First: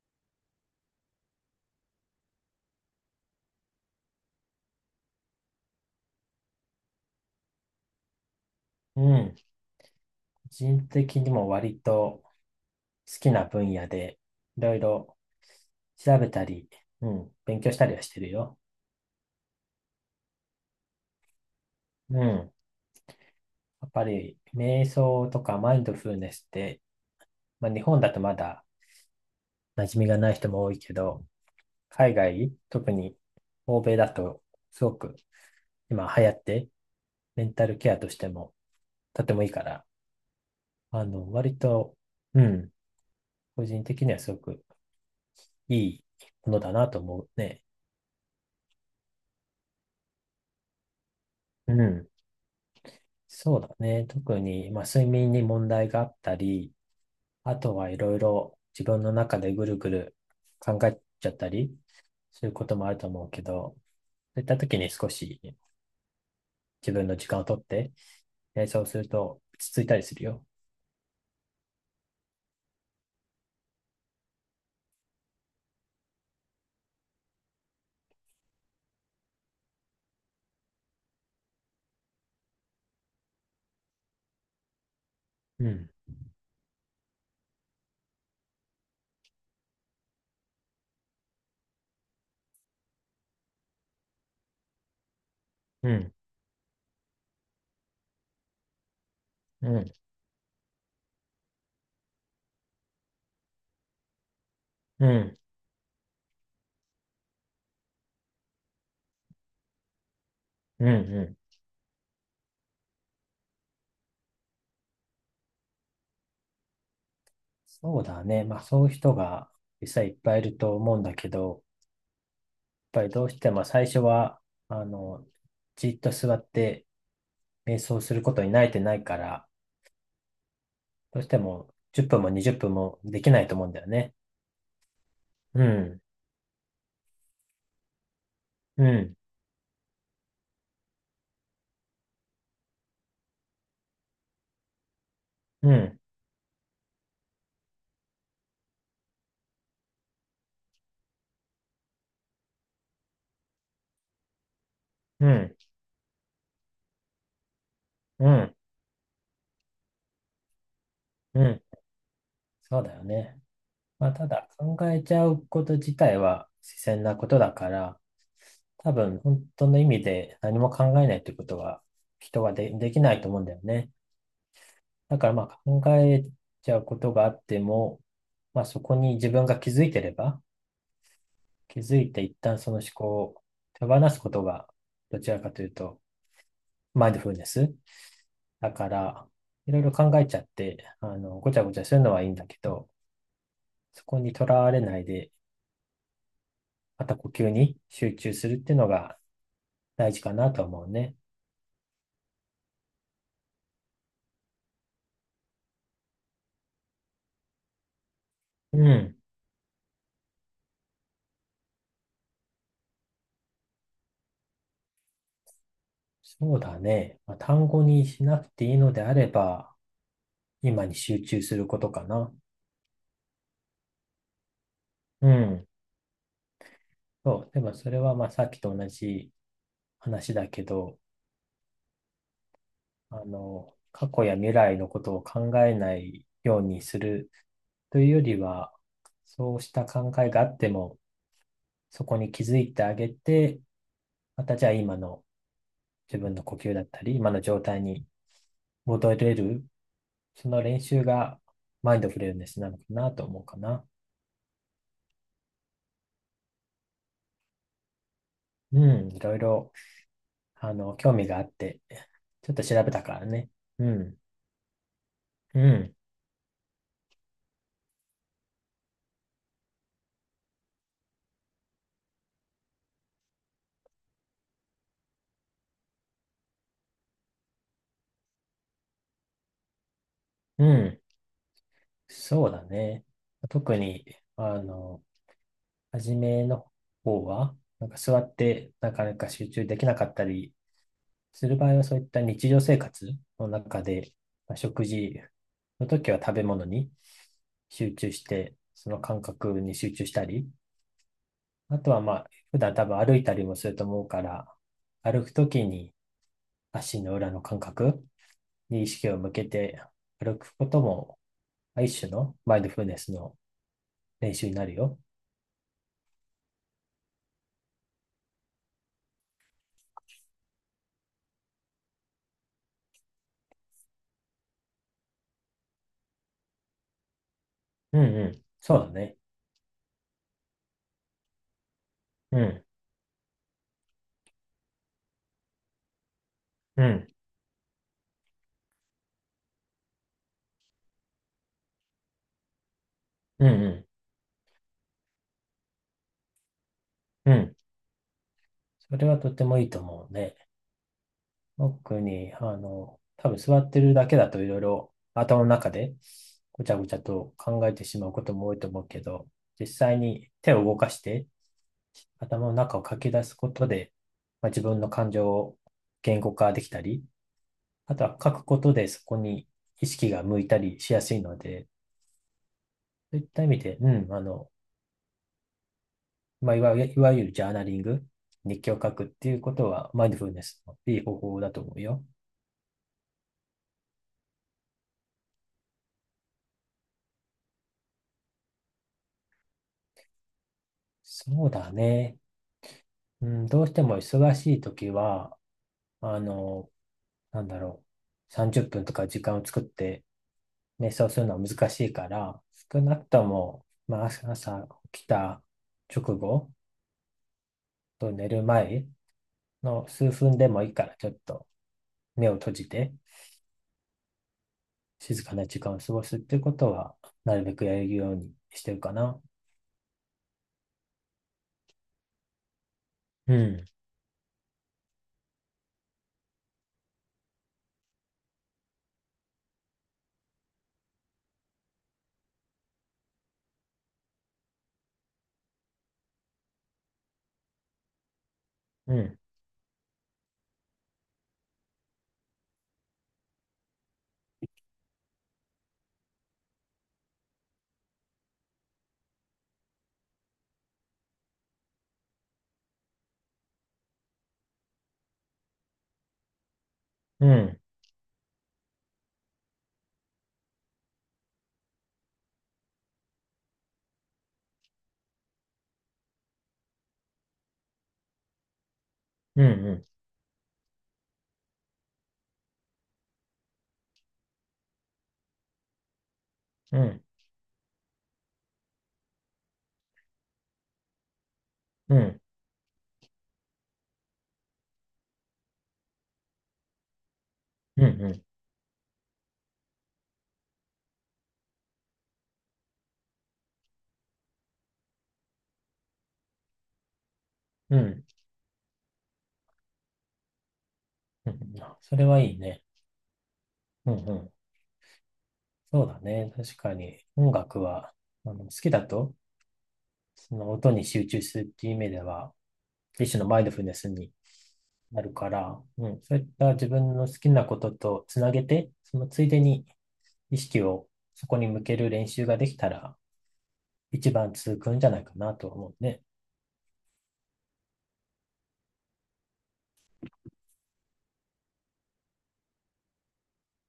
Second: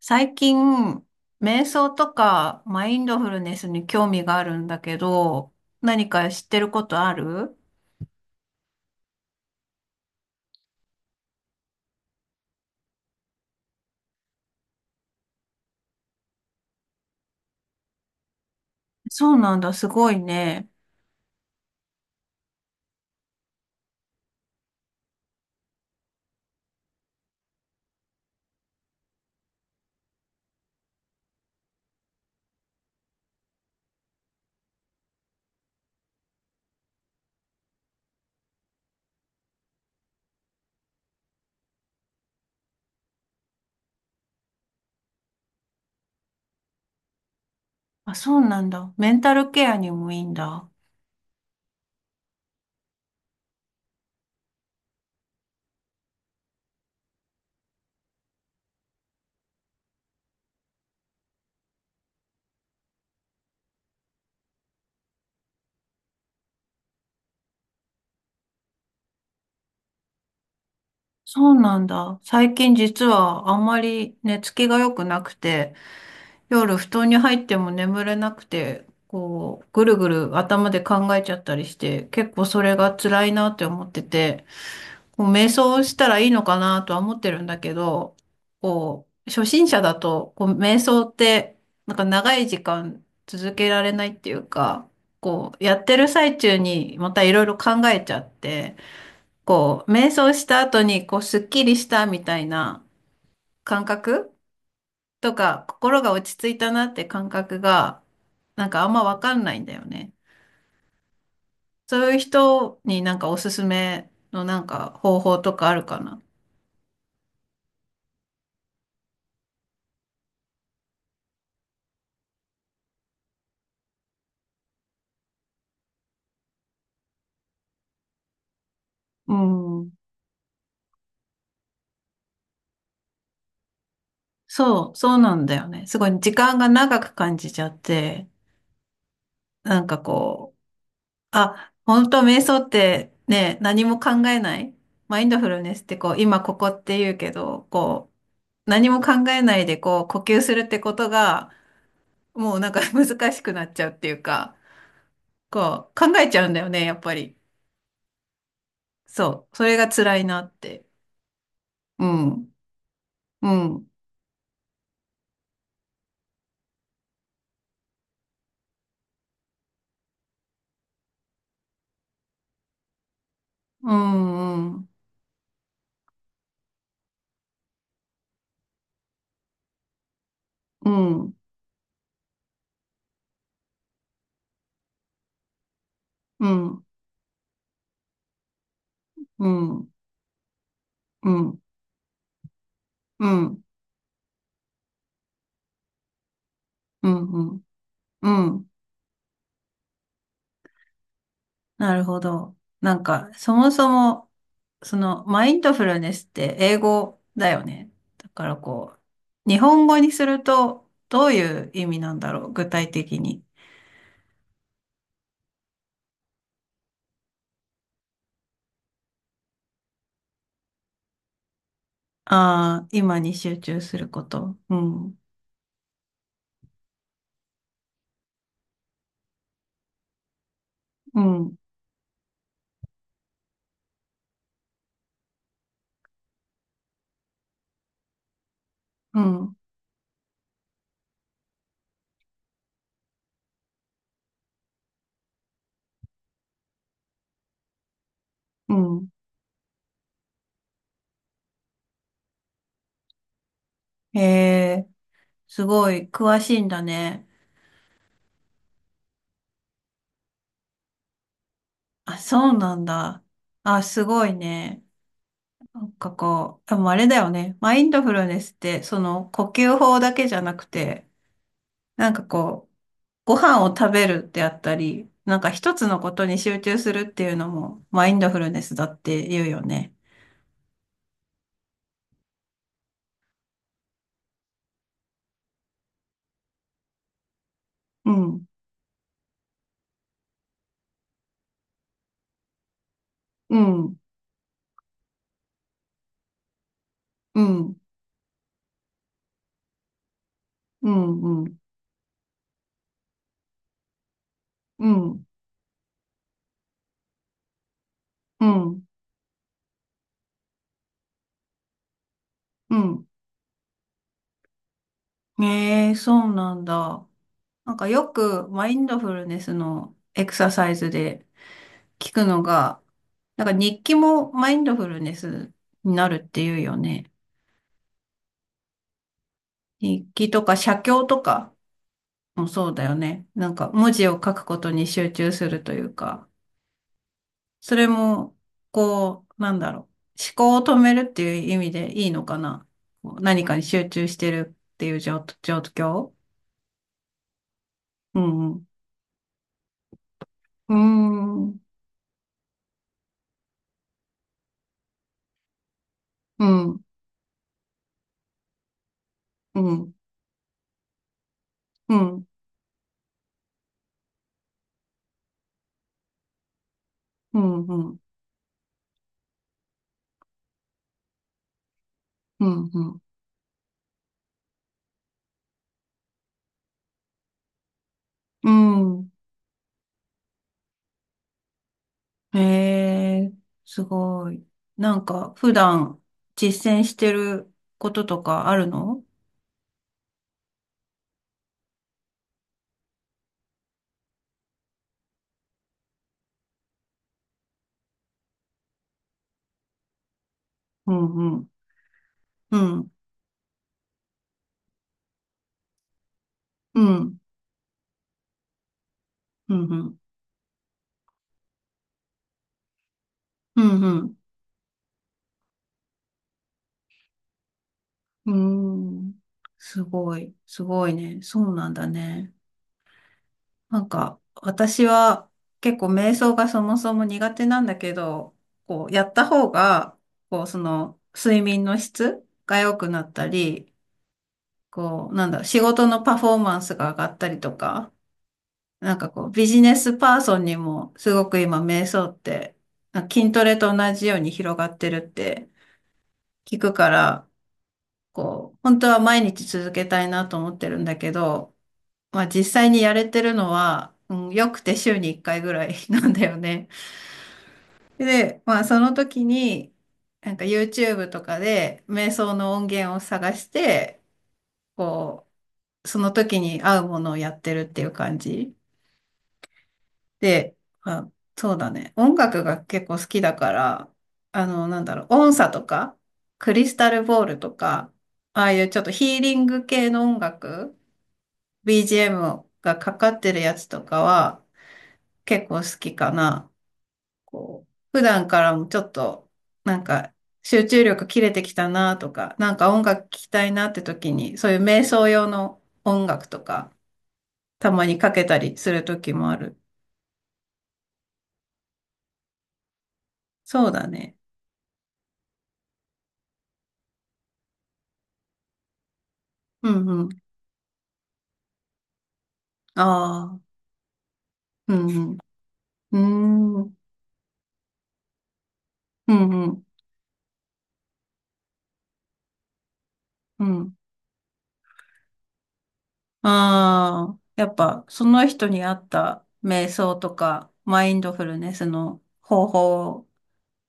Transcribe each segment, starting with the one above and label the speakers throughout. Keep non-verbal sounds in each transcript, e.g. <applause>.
Speaker 1: 最近、瞑想とかマインドフルネスに興味があるんだけど、何か知ってることある？
Speaker 2: うん。個人的にも割と好きな分野で、いろいろ調べたり、うん、勉強したりはしてるよ。
Speaker 1: そうなんだ、すごいね。
Speaker 2: うん。やっぱり、瞑想とかマインドフルネスって、まあ、日本だとまだ馴染みがない人も多いけど、海外、特に欧米だと、すごく今流行って、メンタルケアとしてもとてもいいから、割と、うん、個人的にはすごくいいものだなと思うね。
Speaker 1: あ、そうなんだ。メンタルケアにもいいんだ。
Speaker 2: うん。そうだね。特に、まあ、睡眠に問題があったり、あとはいろいろ自分の中でぐるぐる考えちゃったりすることもあると思うけど、そういった時に少し自分の時間をとって、そうすると落ち着いたりするよ。
Speaker 1: そうなんだ。最近実はあんまり寝つきが良くなくて、夜布団に入っても眠れなくて、こう、ぐるぐる頭で考えちゃったりして、結構それが辛いなって思ってて、こう瞑
Speaker 2: う
Speaker 1: 想
Speaker 2: ん、
Speaker 1: したらいいのかなとは思ってるんだけど、こう、初心者だと、こう、瞑想って、なんか長い時間続けられないっていうか、こう、やっ
Speaker 2: う
Speaker 1: てる
Speaker 2: ん、
Speaker 1: 最中にまたいろいろ考えちゃって、
Speaker 2: う
Speaker 1: こう、
Speaker 2: ん、
Speaker 1: 瞑想した後に、こう、すっきりしたみたいな感覚
Speaker 2: う
Speaker 1: と
Speaker 2: ん、
Speaker 1: か、心が落ち着いたなって感覚が、なんかあんまわかんないんだよね。
Speaker 2: うん、うん。
Speaker 1: そういう人になんかおすすめのなんか方法とかあるかな。
Speaker 2: そうだね。まあそういう人が実際いっぱいいると思うんだけど、やっぱりどうしても最初は、あの、じっと座って瞑想することに慣れてないか
Speaker 1: う
Speaker 2: ら、
Speaker 1: ん。
Speaker 2: どうしても10分も20分もできないと思うんだよね。
Speaker 1: そう、そうなんだ
Speaker 2: う
Speaker 1: よね。す
Speaker 2: ん、
Speaker 1: ごい時間が長く感じちゃって、
Speaker 2: うん、
Speaker 1: なんかこう、あ、本当瞑想ってね、何も考えない。マインドフル
Speaker 2: う
Speaker 1: ネスって
Speaker 2: ん、
Speaker 1: こう、今ここって言うけど、こう、何も考えないでこう、呼吸するってことが、もうなんか <laughs> 難しくなっちゃうっていうか、
Speaker 2: うん、
Speaker 1: こう、考えちゃうんだよね、やっぱり。
Speaker 2: うん、
Speaker 1: そう、それが辛いなって。
Speaker 2: うん。
Speaker 1: うん、
Speaker 2: そうだよね。
Speaker 1: うん、
Speaker 2: まあ、ただ考えちゃうこと自体は自然なことだから、多分本当の意味で何も考えないってことは人はで、できないと思うんだよね。
Speaker 1: うん、うん、
Speaker 2: だからまあ考えちゃうことがあっても、まあそこに自分が気づいてれば、
Speaker 1: うん、
Speaker 2: 気づいて一旦その思考を手放すことが、どちらかというと、
Speaker 1: うん、
Speaker 2: マインドフルネスだから、
Speaker 1: う
Speaker 2: いろいろ
Speaker 1: ん、
Speaker 2: 考えちゃって、
Speaker 1: う
Speaker 2: ごち
Speaker 1: ん、
Speaker 2: ゃごちゃするのはいいんだけど、
Speaker 1: うん、
Speaker 2: そこにとらわれないで、ま
Speaker 1: う
Speaker 2: た呼吸
Speaker 1: ん、
Speaker 2: に集
Speaker 1: う
Speaker 2: 中するっ
Speaker 1: ん。
Speaker 2: ていうのが大事かなと思うね。
Speaker 1: なるほど。なんか、そもそも、その、マインドフルネスって英語だよね。だから
Speaker 2: う
Speaker 1: こ
Speaker 2: ん。
Speaker 1: う、日本語にすると、どういう意味なんだろう、具体的に。
Speaker 2: そうだね。まあ、単語にしなくていいのであれば、今に集中することかな。
Speaker 1: ああ、今に集中すること。うん、
Speaker 2: うん。そう。でもそれはまあさっきと同じ話だけど、
Speaker 1: うん、
Speaker 2: 過去や未来のことを考えないようにするというよりは、
Speaker 1: うん、
Speaker 2: そうした考えがあっても、そこに気づいてあげて、またじゃあ今の自分の呼吸だったり、今の状態に
Speaker 1: うん。
Speaker 2: 戻れる、その練習がマインドフルネスなのかなと思うかな。
Speaker 1: へえ、すごい詳しいんだね。
Speaker 2: うん、いろいろ、興味があって、
Speaker 1: あ、
Speaker 2: ち
Speaker 1: そ
Speaker 2: ょっ
Speaker 1: う
Speaker 2: と
Speaker 1: な
Speaker 2: 調
Speaker 1: ん
Speaker 2: べたか
Speaker 1: だ。
Speaker 2: らね。
Speaker 1: あ、
Speaker 2: う
Speaker 1: す
Speaker 2: ん、
Speaker 1: ごいね。
Speaker 2: う
Speaker 1: なん
Speaker 2: ん、
Speaker 1: かこう、でもあれだよね。マインドフルネスって、その呼吸法だけじゃなくて、なんかこう、ご飯を食べるってあったり、なんか一つのことに集中するっていうのもマインドフルネスだって言うよね。
Speaker 2: うん、そうだね。特に、あの、初めの方は、なんか
Speaker 1: う
Speaker 2: 座っ
Speaker 1: ん、
Speaker 2: てなかなか集中できなかったり、する場合はそういった日常生活の
Speaker 1: う
Speaker 2: 中
Speaker 1: ん、
Speaker 2: で、まあ、食事の時は食べ物に
Speaker 1: うん、
Speaker 2: 集中して、その感覚に集中したり、
Speaker 1: うん、うん、
Speaker 2: あとはまあ、普段多分歩いたりもすると思うから、
Speaker 1: う
Speaker 2: 歩
Speaker 1: ん、
Speaker 2: く時に足の裏の感覚
Speaker 1: う
Speaker 2: に
Speaker 1: ん、
Speaker 2: 意識を向けて歩くことも、一種のマインド
Speaker 1: う
Speaker 2: フルネ
Speaker 1: ん。
Speaker 2: スの練習になるよ。
Speaker 1: ええ、そうなんだ。なんかよくマインドフルネスのエクササイズで聞くのが、なんか日記もマインドフルネスになるっていうよね。
Speaker 2: うんうん。そうだね。
Speaker 1: 日記とか写経とか
Speaker 2: う
Speaker 1: も
Speaker 2: ん、
Speaker 1: そうだよね。なんか文字を書くことに集中するというか。
Speaker 2: うん、
Speaker 1: それも、こう、なんだろう。思考を止めるっていう意味でいいのかな。こう何
Speaker 2: うん、
Speaker 1: かに
Speaker 2: う
Speaker 1: 集中してるっていう状況。
Speaker 2: ん、うん。
Speaker 1: うん。う
Speaker 2: それはとてもいいと思うね。
Speaker 1: ーん。
Speaker 2: 特に、多分座ってるだけだといろいろ頭の中で
Speaker 1: う
Speaker 2: ご
Speaker 1: ん。
Speaker 2: ち
Speaker 1: う
Speaker 2: ゃ
Speaker 1: ん。
Speaker 2: ごちゃと考えてしまうことも多いと思うけど、
Speaker 1: う
Speaker 2: 実
Speaker 1: ん。
Speaker 2: 際に手を動かして
Speaker 1: うん。
Speaker 2: 頭の中を書き出すことで、まあ、自分の感情を言語化できたり、
Speaker 1: うん。う
Speaker 2: あ
Speaker 1: ん。
Speaker 2: とは書くことでそこに意識が向いたりしやすいので、
Speaker 1: う
Speaker 2: そういった意味で、まあ、いわゆるジャーナリング、
Speaker 1: ん
Speaker 2: 日記を書
Speaker 1: う
Speaker 2: くっ
Speaker 1: ん
Speaker 2: ていうことはマインドフルネスのいい方法だと思うよ。
Speaker 1: へえ、すごい。なんか、普段実践してることとかあるの？
Speaker 2: そうだね。うん、どうしても忙しい時は、あの、なんだろう、30分とか時間を作って瞑
Speaker 1: う
Speaker 2: 想する
Speaker 1: んう
Speaker 2: のは
Speaker 1: ん。
Speaker 2: 難しいから、
Speaker 1: う
Speaker 2: 少
Speaker 1: ん。
Speaker 2: なくとも、まあ、朝起きた直後
Speaker 1: うん。
Speaker 2: と寝る前
Speaker 1: うん。う
Speaker 2: の
Speaker 1: ん。
Speaker 2: 数分でもいいから、ちょっと目を閉じて
Speaker 1: うん。うん。
Speaker 2: 静かな時間を過ごすっていうことは、なるべくやるよう
Speaker 1: う
Speaker 2: にしてるか
Speaker 1: ん
Speaker 2: な。
Speaker 1: すごい。すごいね。そうなんだね。
Speaker 2: うん、
Speaker 1: なんか、私は結構瞑想がそもそも苦手なんだけど、こう、やった方が、こう、その、睡眠の質が良くなったり、こう、なんだろう、仕事のパフォーマンスが上がったりとか、な
Speaker 2: う
Speaker 1: んか
Speaker 2: ん、
Speaker 1: こう、ビジネスパーソンにも、すごく今、瞑想って、なんか筋トレと同じように広がってるって聞くから、こう、本当は毎日続けたいなと思ってるんだけど、まあ実際にやれてるのは、うん、よくて週に1回ぐらい <laughs> なんだよね。
Speaker 2: うん、
Speaker 1: で、まあその時に、なんか YouTube とかで瞑想の音源を探して、こう、その時に合うものをやってるっていう感じ。
Speaker 2: うん、うん、
Speaker 1: で、まあ、そうだね。音楽が結構好きだから、あの、なんだろう、音叉とか、クリス
Speaker 2: う
Speaker 1: タル
Speaker 2: ん、
Speaker 1: ボールとか、ああいうちょっとヒーリング系の音楽、
Speaker 2: うん、
Speaker 1: BGM がかかってるやつとかは、結構好きかな。こ
Speaker 2: うん、
Speaker 1: う、普
Speaker 2: うん、
Speaker 1: 段からもちょっと、なんか、集中力切れてきたなとか、なんか音楽聴きたいなって時に、そういう瞑想用の音楽とか、た
Speaker 2: う
Speaker 1: まに
Speaker 2: ん。
Speaker 1: かけたりする時もある。
Speaker 2: うんそれはいいね。
Speaker 1: そうだ
Speaker 2: うん、う
Speaker 1: ね。
Speaker 2: ん。そうだね。確かに音楽は、好きだと、
Speaker 1: うんうん。
Speaker 2: その音に集中するっていう意味では、一種の
Speaker 1: あ
Speaker 2: マインド
Speaker 1: あ、
Speaker 2: フルネスに
Speaker 1: う
Speaker 2: なる
Speaker 1: ん
Speaker 2: から、う
Speaker 1: う
Speaker 2: ん、そういった
Speaker 1: ん。うー
Speaker 2: 自
Speaker 1: ん。
Speaker 2: 分の好きなこととつなげて、その
Speaker 1: う
Speaker 2: ついで
Speaker 1: んうん。
Speaker 2: に意識をそこに向ける練習ができたら、
Speaker 1: うん。
Speaker 2: 一番続くんじゃないかなと思うね。
Speaker 1: ああ、やっぱ、その人に合った瞑想とか、マインドフルネスの方法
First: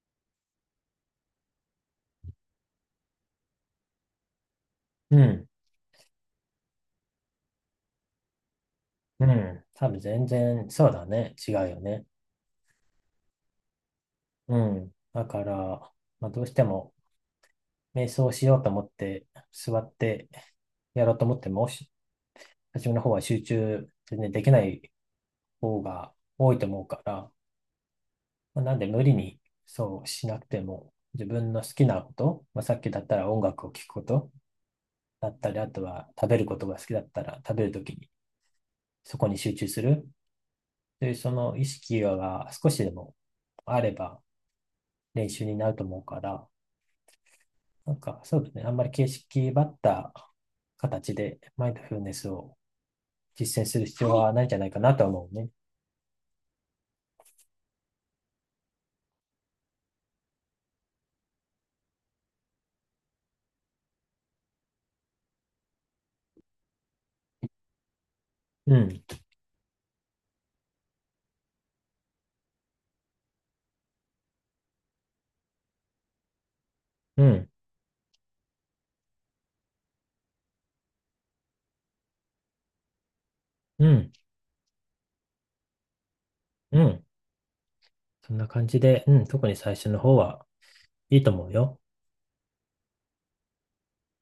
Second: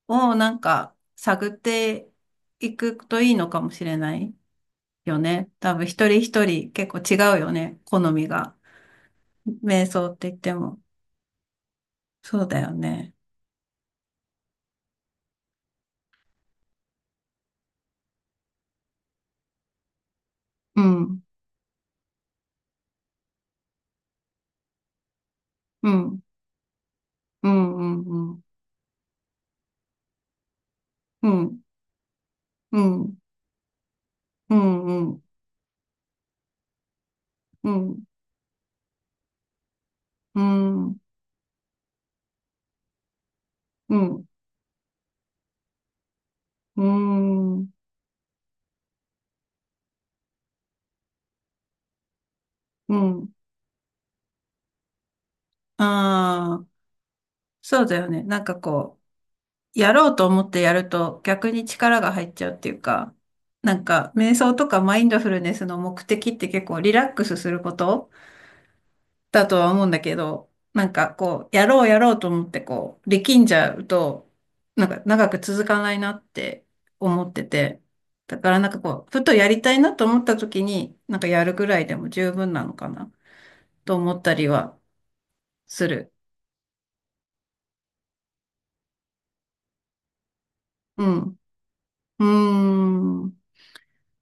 Speaker 1: をなんか探っていくといいのかもしれない
Speaker 2: う
Speaker 1: よ
Speaker 2: ん、
Speaker 1: ね。多分一人一人結構違うよね。好みが。
Speaker 2: うん。
Speaker 1: 瞑
Speaker 2: 多分
Speaker 1: 想っ
Speaker 2: 全
Speaker 1: て言って
Speaker 2: 然、
Speaker 1: も。
Speaker 2: そうだね。違うよね。
Speaker 1: そうだよね。
Speaker 2: うん。だから、まあ、どうしても、瞑想しようと思って、座って
Speaker 1: う
Speaker 2: やろう
Speaker 1: ん。
Speaker 2: と思っても、初めの方は集中全然できない方
Speaker 1: う
Speaker 2: が
Speaker 1: ん。
Speaker 2: 多いと思うから、
Speaker 1: うん。うん。
Speaker 2: まあ、なんで無理にそうしなくても、自
Speaker 1: う
Speaker 2: 分
Speaker 1: ん。
Speaker 2: の好きなこと、まあ、さ
Speaker 1: う
Speaker 2: っきだった
Speaker 1: ん。
Speaker 2: ら音楽を聴くこと
Speaker 1: うん。うん。
Speaker 2: だったり、あとは食べることが好きだったら食べ
Speaker 1: う
Speaker 2: るとき
Speaker 1: ん。
Speaker 2: にそこに集中する
Speaker 1: うん。
Speaker 2: というその意識が少しでもあれば練習になると思うから、
Speaker 1: うん。
Speaker 2: なんかそうですね、あんまり形式ばった形でマインドフルネスを
Speaker 1: うん。
Speaker 2: 実践する必要はないんじゃないかなとは思うね。
Speaker 1: ああ、そうだよね。なんかこう。やろうと思ってやると逆に力が入っちゃうっていうか、なんか瞑想とかマインドフルネスの目的って結構リラックスすること
Speaker 2: うん、
Speaker 1: だとは思うんだけど、なんかこう、やろうやろうと思ってこう、力んじゃうと、なんか長く続かないなって
Speaker 2: う
Speaker 1: 思って
Speaker 2: ん、
Speaker 1: て、だからなんかこう、ふとやりたいなと思った時に、なんかやるぐらいでも十分なのかな
Speaker 2: う
Speaker 1: と
Speaker 2: ん、
Speaker 1: 思ったりはする。
Speaker 2: うん。そんな感じで、うん、特に最初の方は
Speaker 1: う
Speaker 2: いいと
Speaker 1: ん。
Speaker 2: 思うよ。
Speaker 1: うーん。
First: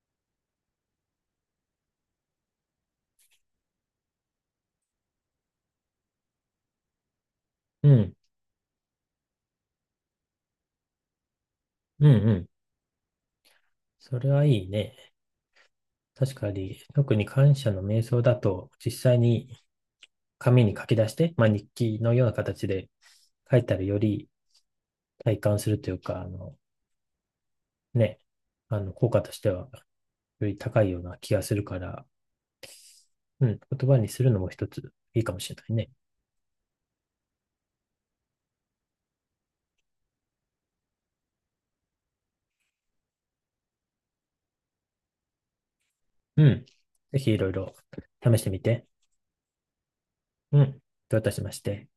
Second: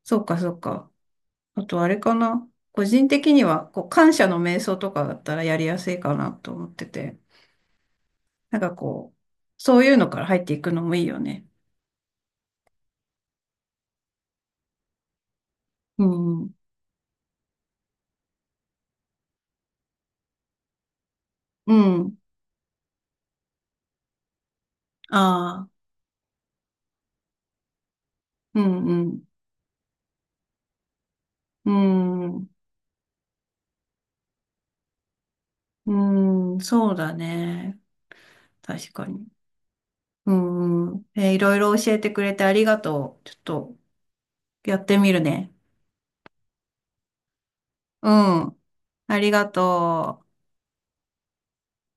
Speaker 1: そうかそうか。あとあれかな。個人的には、こう、感謝の瞑想とかだったらやりやすいかなと思ってて。
Speaker 2: うん、
Speaker 1: なんかこう、そういうのから入っていくのもいいよね。
Speaker 2: うん、うん。それはいいね。
Speaker 1: う
Speaker 2: 確か
Speaker 1: ん。
Speaker 2: に、特に感謝の瞑想だと、実際に紙に書き出して、まあ、日
Speaker 1: う
Speaker 2: 記の
Speaker 1: ん。
Speaker 2: ような形で書いたらより体感
Speaker 1: あ
Speaker 2: する
Speaker 1: あ。
Speaker 2: というか、ね、
Speaker 1: うん、う
Speaker 2: 効果
Speaker 1: ん。
Speaker 2: としてはより高いような気がする
Speaker 1: う
Speaker 2: から、
Speaker 1: ん。
Speaker 2: うん、言葉にするのも一ついいかもしれないね。
Speaker 1: うん。そうだね。確かに。うん。うんいろいろ教えてくれてありがとう。ちょっと、やってみるね。
Speaker 2: うん。ぜひいろいろ
Speaker 1: う
Speaker 2: 試して
Speaker 1: ん。
Speaker 2: みて。
Speaker 1: ありがとう。
Speaker 2: うん。どういたしまして。